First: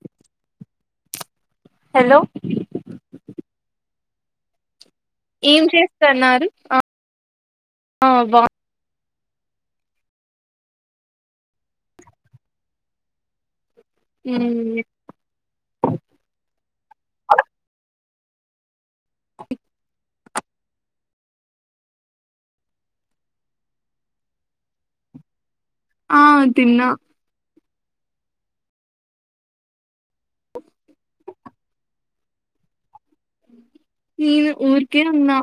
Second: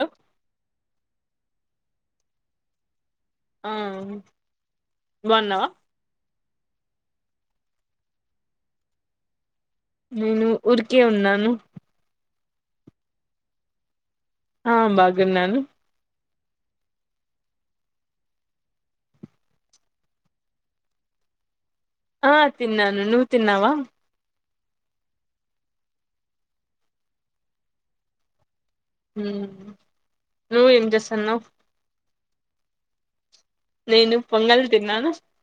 Hello hello ఆ ఏం బాగున్నావా చేస్తున్నారు అ ఆ బా నేను ఉరికే ఉన్నాను. ఆ మ్ బాగున్నాను ఓకే ఆ తిన్నాను నువ్వు తిన్నావా? ఆ తిన్నా మ్ నువు ఎం జెస్తాన్నవ్? నేను పొంగల్ ఊరికే తిన్నాను ఉన్నా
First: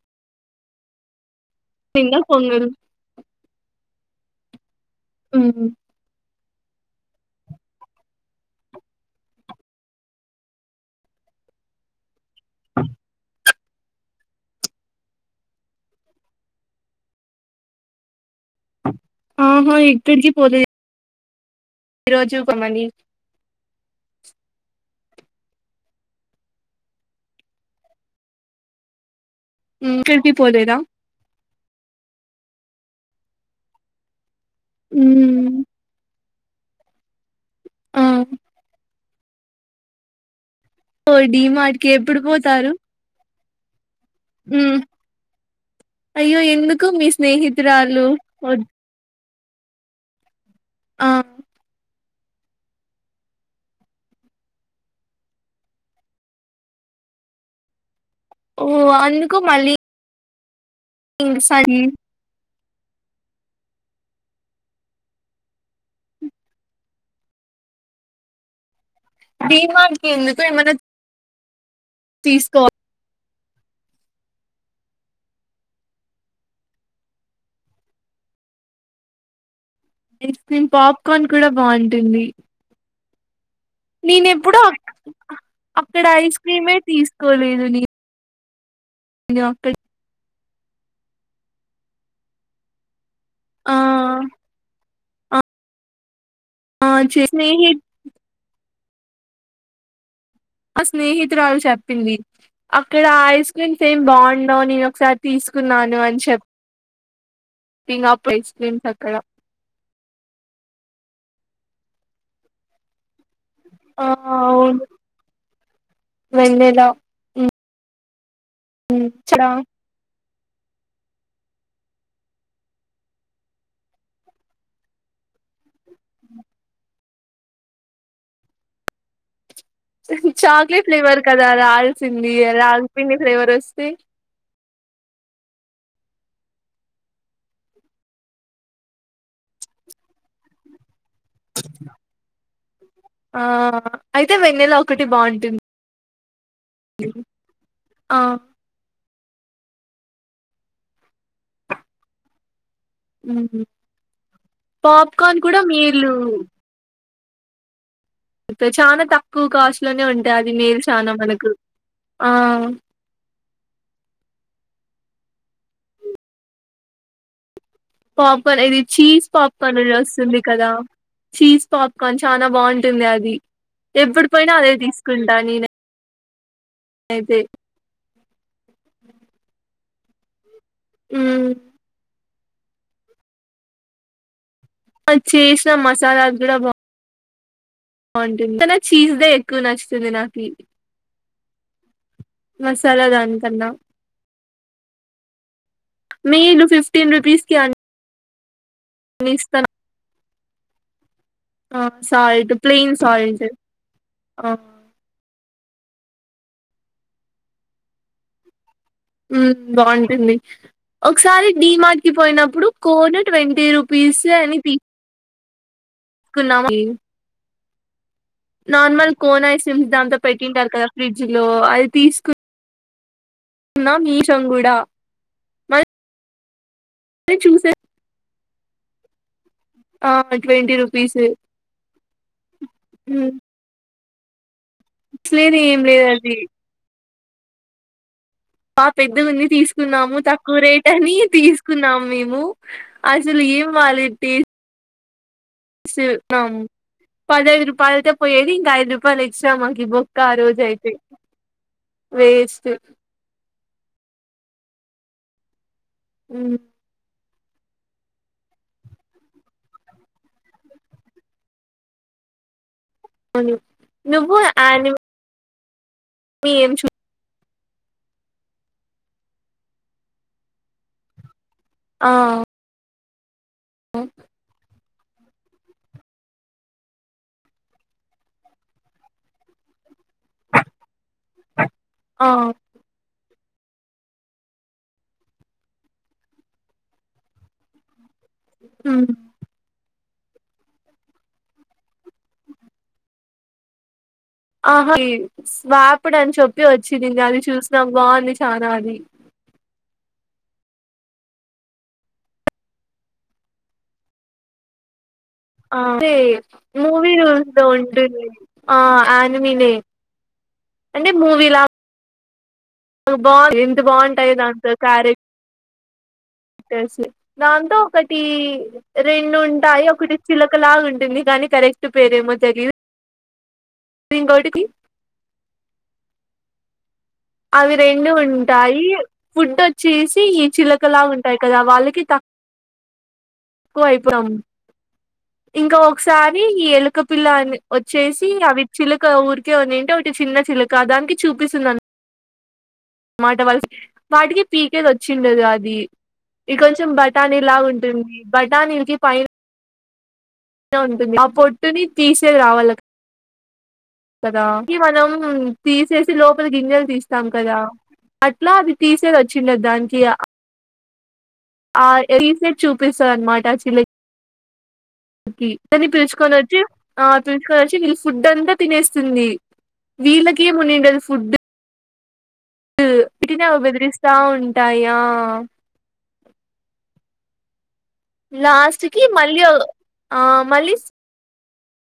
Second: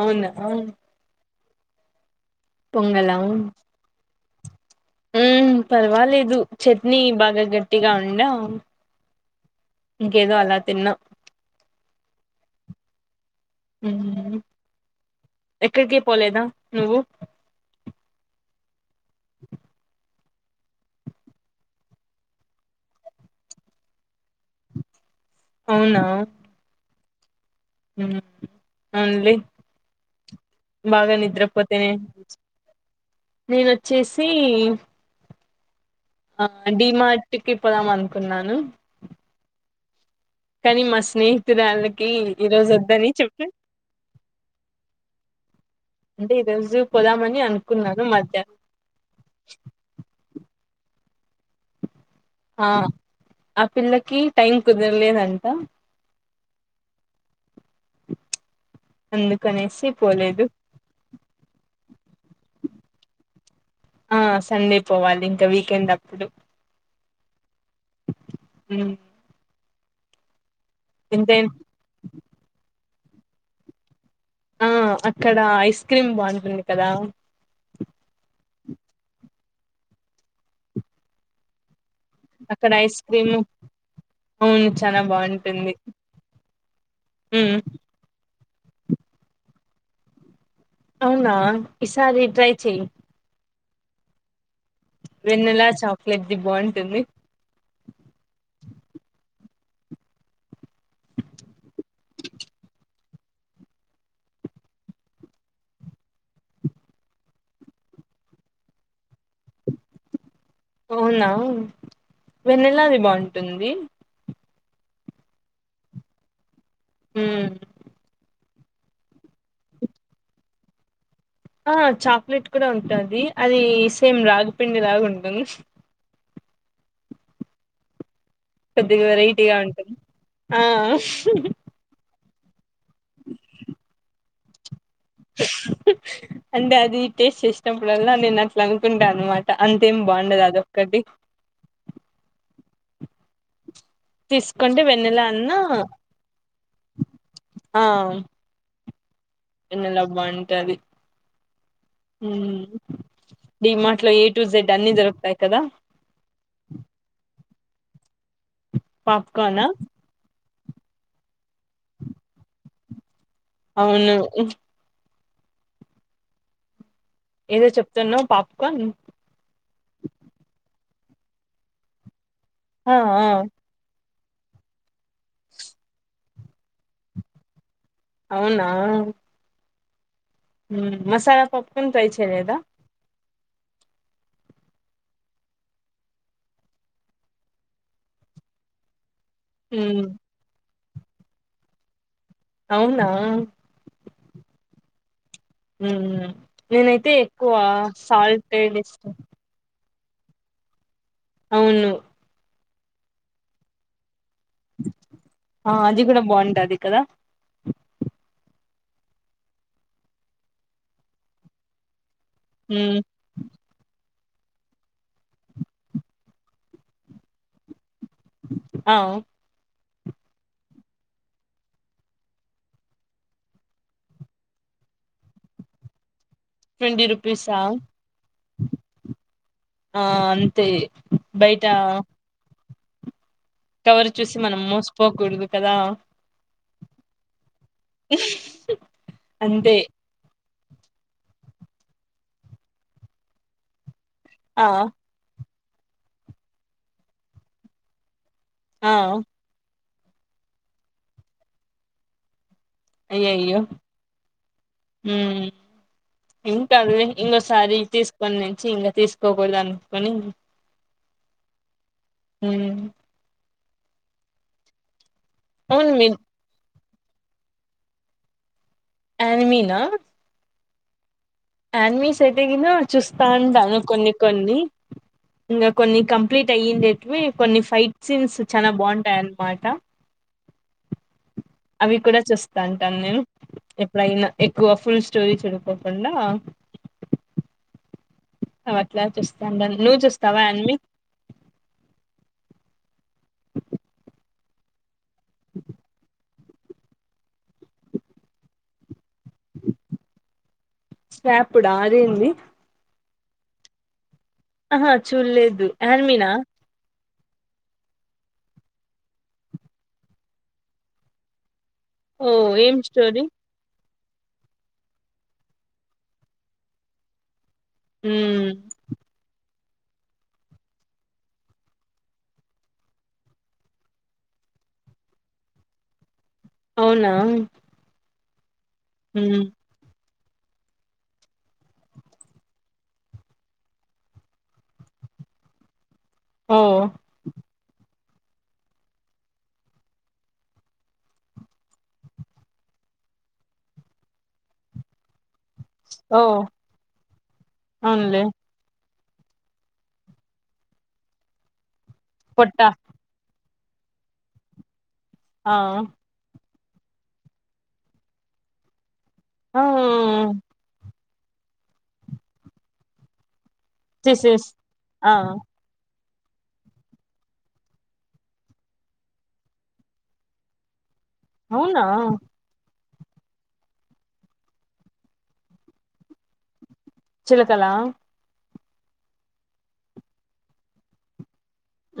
అవున ఆ తింగా పొంగల ఉ మ్ పర్వాలేదు చట్నీ బాగా గట్టిగా ఉండా ఇంకేదో అలా తిన్నా ఉహుహు ఎక్కడికి పోలేదా నువ్వు? ఆహా ఇక్కడికి పోలే ఈరోజు ఒక మని అవునా ఉహు అవున్లే ఊ ఎక్కడికి పోలేదా? దేనే నేనుచ్చేసి మ్ ఆ డిమార్ట్ కి పోదాం ఆ అనుకున్నాను. కానీ మా ఓ డి మార్ట్ కి స్నేహితురాళ్ళకి ఈ రోజు వద్దని చెప్పా ఆ అంటే అయ్యో ఈ రోజు ఎందుకు మీ పోదామని అనుకున్నాను స్నేహితురాలు మధ్యాహ్నం వద్ [inaudible] ఆ ఆ ఆ పిల్లకి టైమ్ కుదరలేదంట. ఓ అందుకనేసి పోలేదు ఇన్ సాజి ఆ సండే పోవాలి ఇంకా వీకెండ్ అప్పుడు మ్ డిమర్ట్ కి ఎందుకు ఏమన దేన్ తీసుకో ఆ అక్కడ ఐస్ క్రీమ్ బావుంటుంది కదా ఐస్ క్రీమ్, పాప్కార్న్ కూడా బాగున్ అక్కడ ఐస్ క్రీము నేనెప్పుడు అ అక్కడ ఐస్ క్రీమే ఉమ్ తీస్కోలేదు నే ను అక్కడ్ అవునా ఈసారి ట్రై చెయి. ఆ వెన్నెలా చాక్లెట్ది ఆ బాగుంటుంది. స్నేహి మా స్నేహితురాల్ చెప్పింది. అక్కడ ఐస్ క్రీమ్స్ ఏం బాగుండవు నేన్ ఒకసారి తీస్కున్నాను అన్ చెప్ థింగ్ ఆఫ్ ఐస్ క్రీమ్స్ అక్కడ అవునా వెన్నెలాది బాగుంటుంది. ఆ అవును వెన్నల ఉమ్ మ్ చలా ఆ చాక్లెట్ కూడా ఉంటాది అది సేమ్ రాగిపిండి లాగా ఉంటుం [inaudible] కొద్దిగా వెరైటీగా ఉన్ చాక్లేెట్ ఫ్లేవర్ కదా అద్ ఆల్సి బియ ‌రాగిపిండి ఫ్లేవర్ వస్తే [inaudible] అంటే అది టేస్ట్ చేసినప్పుడల్లా నేనట్లా అనుకుంటా అన్నమాట అంతేం బాగుండదు అదొక్కటి ఆ అయితే వెన్నెలా తీసుకుంటే ఒకటి వెన్నెల బాగుంటుం అన్నా ఆ వెన్నెల బంటది మ్ డిమార్ట్లో ఏటు జెడ్ అన్ని దొరుకుతాయి పాప్కార్న్ కూడా కదా మీల్లు చాలా తక్కువ పాప్కార్నా కాస్ట్లోనే ఉంటాయి అ ది నెల్సానా మనకు ఆ అవును. ఏదో చెప్తున్నావ్ పాప్కార్న్ ఇది చీజ్ పాప్కార్న్ అని వస్తుంది కదా చీజ్ పాప్కార్న్ చానా ఆ బాగుంటుంది ఆ అది ఎప్పుడు పోయినా అదే తీస్కుంటా నేనై అయితే అవునా మసాలా మ్మ్ పాప్కార్న్ ట్రై చేయలేదా? ఆ చేసిన మసాలాద్ గుడా బా బాగుంటుంది కని నాక్ చీజ్దే ఎక్కు హ్మ్ నచ్చుతుంది నాకి మసాలా అవునా దాన్ కన్నా నేనైతే ఫిఫ్టీన్ రూపీస్ కి ఎక్కువా సాల్ట్దే ఇష్టం. అన్ని ఇస్తాను ఆ అవును సాల్ట్ ప్లెయిన్ సాల్ట్ ఆ ఆ అది గుడ బాగుంటాది కదా మ్ బాగుంటుంది ఒక్సారి డీమార్ట్ కి పోయినప్పుడు ఉమ్ కోన్ ట్వంటీ రూపీసే అని తీ కున్నాము. ఆ నార్మల్ కోన్ ఐస్ క్రీమ్స్ దాంతో పెట్టింటారు కదా ఫ్రిడ్జ్లో అది తీస్కున్ ఉన్నాం ఈశం గుడా ట్వంటీ రుపీసా? ఆ ట్వంటీ రుపీస్ బయట మ్ కవరు చూసి మనం మోసుపోకూడుదు కదా ఏం లేదు అది ఆ పెద్దిఉన్ని అంతే తీసుకున్నాము త క్కువ రేటని తీసుకున్నాం మేము అసల్ ఏం బాలెద్ ఆ పదైదు రూపాయలైతే పోయేది ఇంక ఐదు ఆ రూపాయలు ఎక్స్ట్రా మాకిబొ క్కా ఆ రోజు అయితే వేస్ట్ అయ్యయ్యో ఉమ్ ఏం కాదు వె ఇంగొసారి తీసుకొని నుంచి ఇంగ తీసుకోడదన్కొని ఏమైంది నువ్వు ఆని అవును మీరు మీ ఏం చూ అన్మీనా ఆ న్మీస్ సెటిగిను చూస్తా ఉంటాను కొన్ని కొన్ని ఇంగా కొన్ని కంప్లీట్ అయ్యిండేటివి కొన్ని ఫైట్ సీన్స్ చానా బాగుంటాయన్నమాట అవి కూడా ఆ చూస్తాంటాన్ నేను ఎప్పుడయినా ఎక్కువ ఫుల్ స్టోరీ చూడుకోకుండా అవట్లా చూస్తాండాన్ నువ్వు చూస్తావా అన్మి ఆహా వ్యాప్డన్ చెప్పి వచ్చింది నిన్న అది చూసినాం బాగుంది చనా అది వ్యాపుడా అదేంది ఆహా చూడలేదు అదే యాన్మినా మూ వీడియోస్ లో ఉంటుంది ఆ ఆనిమినే అంటే మూవీలా ఓ ఏం స్టోరీ బాగు ఎంత బాగుంటాయి దాంతో క్యారెక్టర్స్ దాంతో ఒకటి ఉమ్ రెండుం ంటాయి ఒకటి చిలకలాగా ఉంటుంది గానీ కరెక్ట్ పేరేమో తెలిదు ఇంగోటికి అవునా అవి రెండు ఉంటాయి ఉమ్ ఫుడ్ వచ్చేస్ ఈ చిలకలా ఉంటాయి కదా వాళ్ళకి తక్ ఎక్కువయితాం ఇంకా ఒకసారి ఓ ఈ ఎలుక పిల్ల ని వ చేసి అవి చిలక ఊరీకే ఉన్నింటే ఒకటి చిన్న చిలక దానికి చూపిస్తుందన్ మాట వల్స్ వాటికి పీకేదచ్చిండదు అ వి ఓ ఇ కొంచెం బఠానీలాగుంటుంది అవునులే బఠానీల్కి పైన ఉంటుంది ఆ పొట్టుని తీసేది పొట్ట రావాల కదా మనం ఆ తీసేసి లోపల గింజెల్ తీస్తాం కదా అట్లా అది తీస్ సేదచ్చింద ఆ దానికి ఆ ఆ తీసెద్ చూపిస్తదన్మాట ఆ దిస్ ఇస్ ఆ చిలక్కి దన్ని పిలుచు కొనచ్చి ఆ పిల్సుకొనచ్చి వీళ్ ఫుడ్ అంతా తినేస్తుంది వీళ్ళకేమొ నిండల్స్ అవునా ఇటిన అవి బెదిరిస్తా ఉంటాయా చిలకలా లాస్ట్ కి మళ్ళీ ఒ ఆ మళ్ళీస్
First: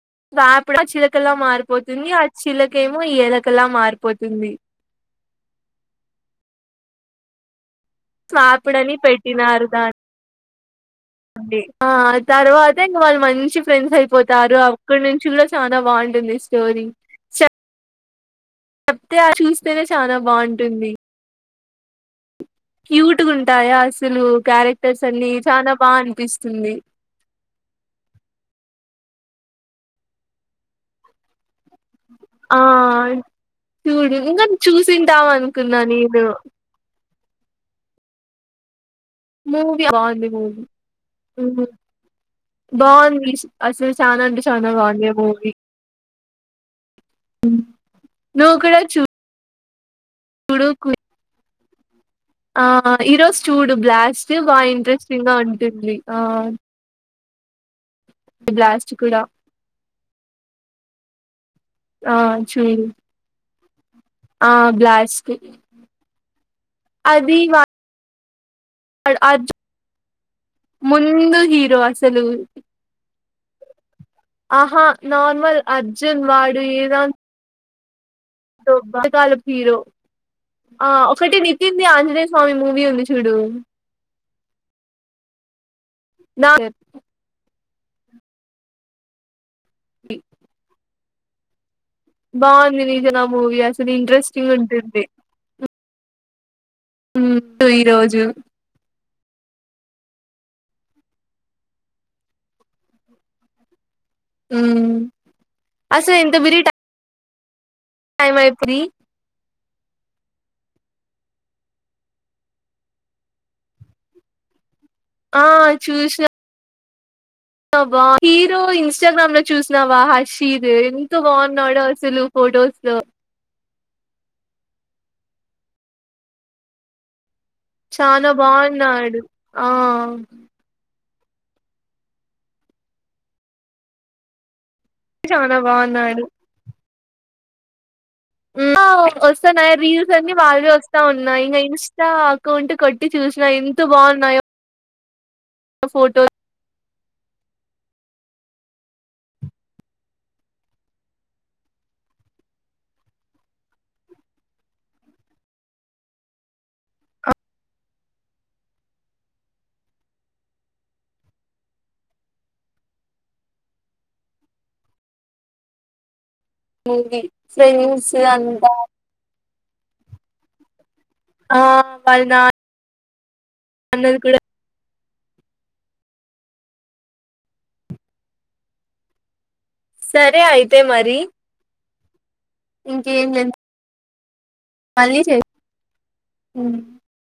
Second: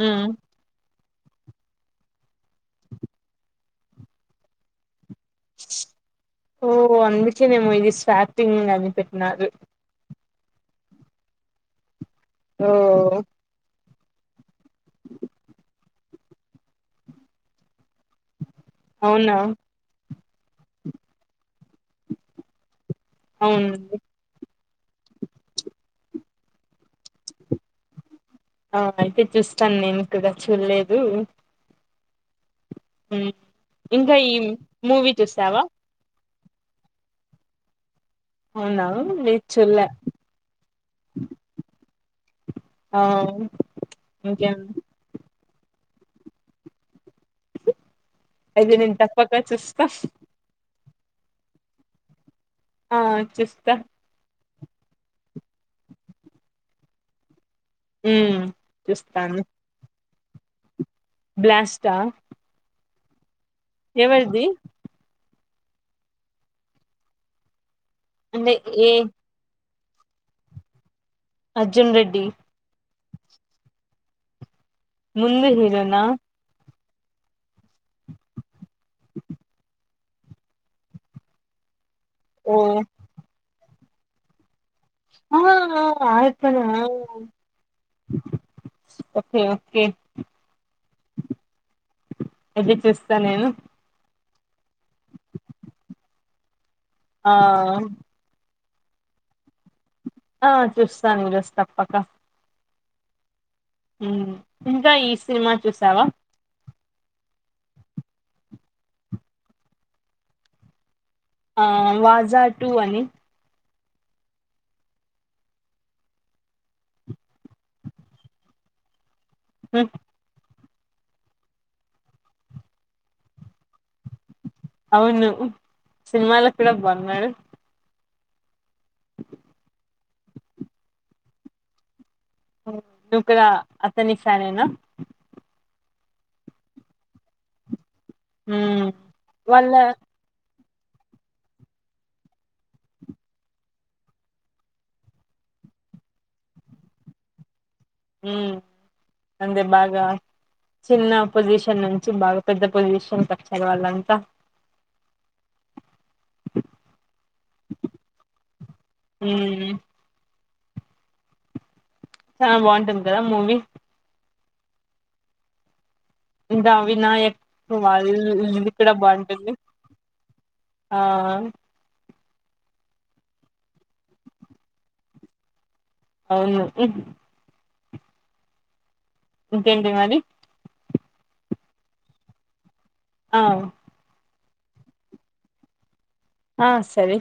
ఉమ్ పాపిడా చిల్క్ కలా మారిపోతుంది ఆ చిలకేమో ఈ ఏలకలా మారిపోతుంది ఓ అఎందుకేనేమో ఇదిస్ స్వాపిడ్ అని పెట్టినారు దాన్ ఆ ఓ తర్వాత ఇంగ వాళ్ళు మంచి ఫ్రెండ్స్ అయిపో పోతారు అక్కడి నుంచి కూడా చాలా బాగుంటుంది స్టోరీ చెప్తే ఆ అవునా చూస్తేనే చాలా బాగుంటుంది క్యూట్గాంటాయా అవునండి అసలు క్యారెక్ రసని చానా బా అనిపిస్తుంది ఆ అయితే చూస్తాను నేను కూడ చూడలేదు ఆ ఉమ్, చూడు ఇంకా మూవీ చూసింటాం చూసావా అనుకున్నా నేను అవునా లేదు మూవీ చూడలే బాంది మూవీ ఆ బాంది అసలు చానా అంటే ఇంకేం చానా బాగుంది ఆ మూవీ అయితే నేను తప్పక చూస్తా కుడుకు ఆ ఈరోజు చూడు బ్లాస్ట్ బా ఇంట్రెస్టింగ్గా ఉంటుంది ఆ ఉ బ్లాస్ట్ కూడా చూస్తాను బ్లాస్టా ఆ చూడు ఎవరిది ఆ బ్లాస్ట్ అది వా అంటే ఏ అర్జున్ ముందు హీరో అర్జున్ అసలు రెడ్డి ఆహా ముందు నార్మల్ హీరోనా అర్జున్ వాడు ఏదన్ పాతకాలపు హీరో ఆ ఒకటి నితిన్ ది ఆంజనేయ స్వామి ఓ మూవీ ఉంది చూడు ఆ నా ఆతనా ఓకే ఓకే అయితే బాగుంది నిజ చూస్తా నా నేను మూవీ అసలు ఇంట్రెస్టింగ్ ఉంటుంది ఉ ఆ ఈ రోజు ఆ చూస్తాను ఈరోజు తప్పక ఇంకా ఈ సినిమా చూసావా అసలు ఎంత బిరి టైం అయింది ఆ వాజా టూ అని ఆ చూష్నా బా హీరో ఇన్స్టాగ్రామ్ లో ఉమ్, చూసినవా హర్షీత్ ఎంత బాగున్నాడో అసలు ఫొటోస్ లో అవును సినిమాలో కూడా బాగున్నాడు చానా బాగున్నాడు ఆ నువ్వు కూడా అతని ఫ్యాన్ ఏనా చానా బాగున్నాడు ఆ ఉమ్, వస్తన్నా వాళ్ళ రీల్స్ అన్ని వాళ్వి వస్ వస్తా ఉన్నాయి ఇంక ఇన్స్టా అకౌంట్ కొట్టి చూసినా ఎంత బాగున్నాయో ఫోటో ఉ అందే బాగా చిన్న పొజిషన్ నుంచి బాగా పెద్ద పొజిషన్ కచ్చారు వాళ్ళంతా [inaudible] అ ఊ చానా బాగుంటుంది కదా మూవీ ఇంకా మూవీ వినాయక్ వాళ్ ఫ్రెండ్స్ అంతా ఇల్ బాగుంటుంది ఆ ఆ వాళ్ళ నాన్ అందరు కూడా అవును ఇంకేంటి మరి తే మరి ఇంకేం ఆ లేదు మల్లీ చేయ్ ఆ సరే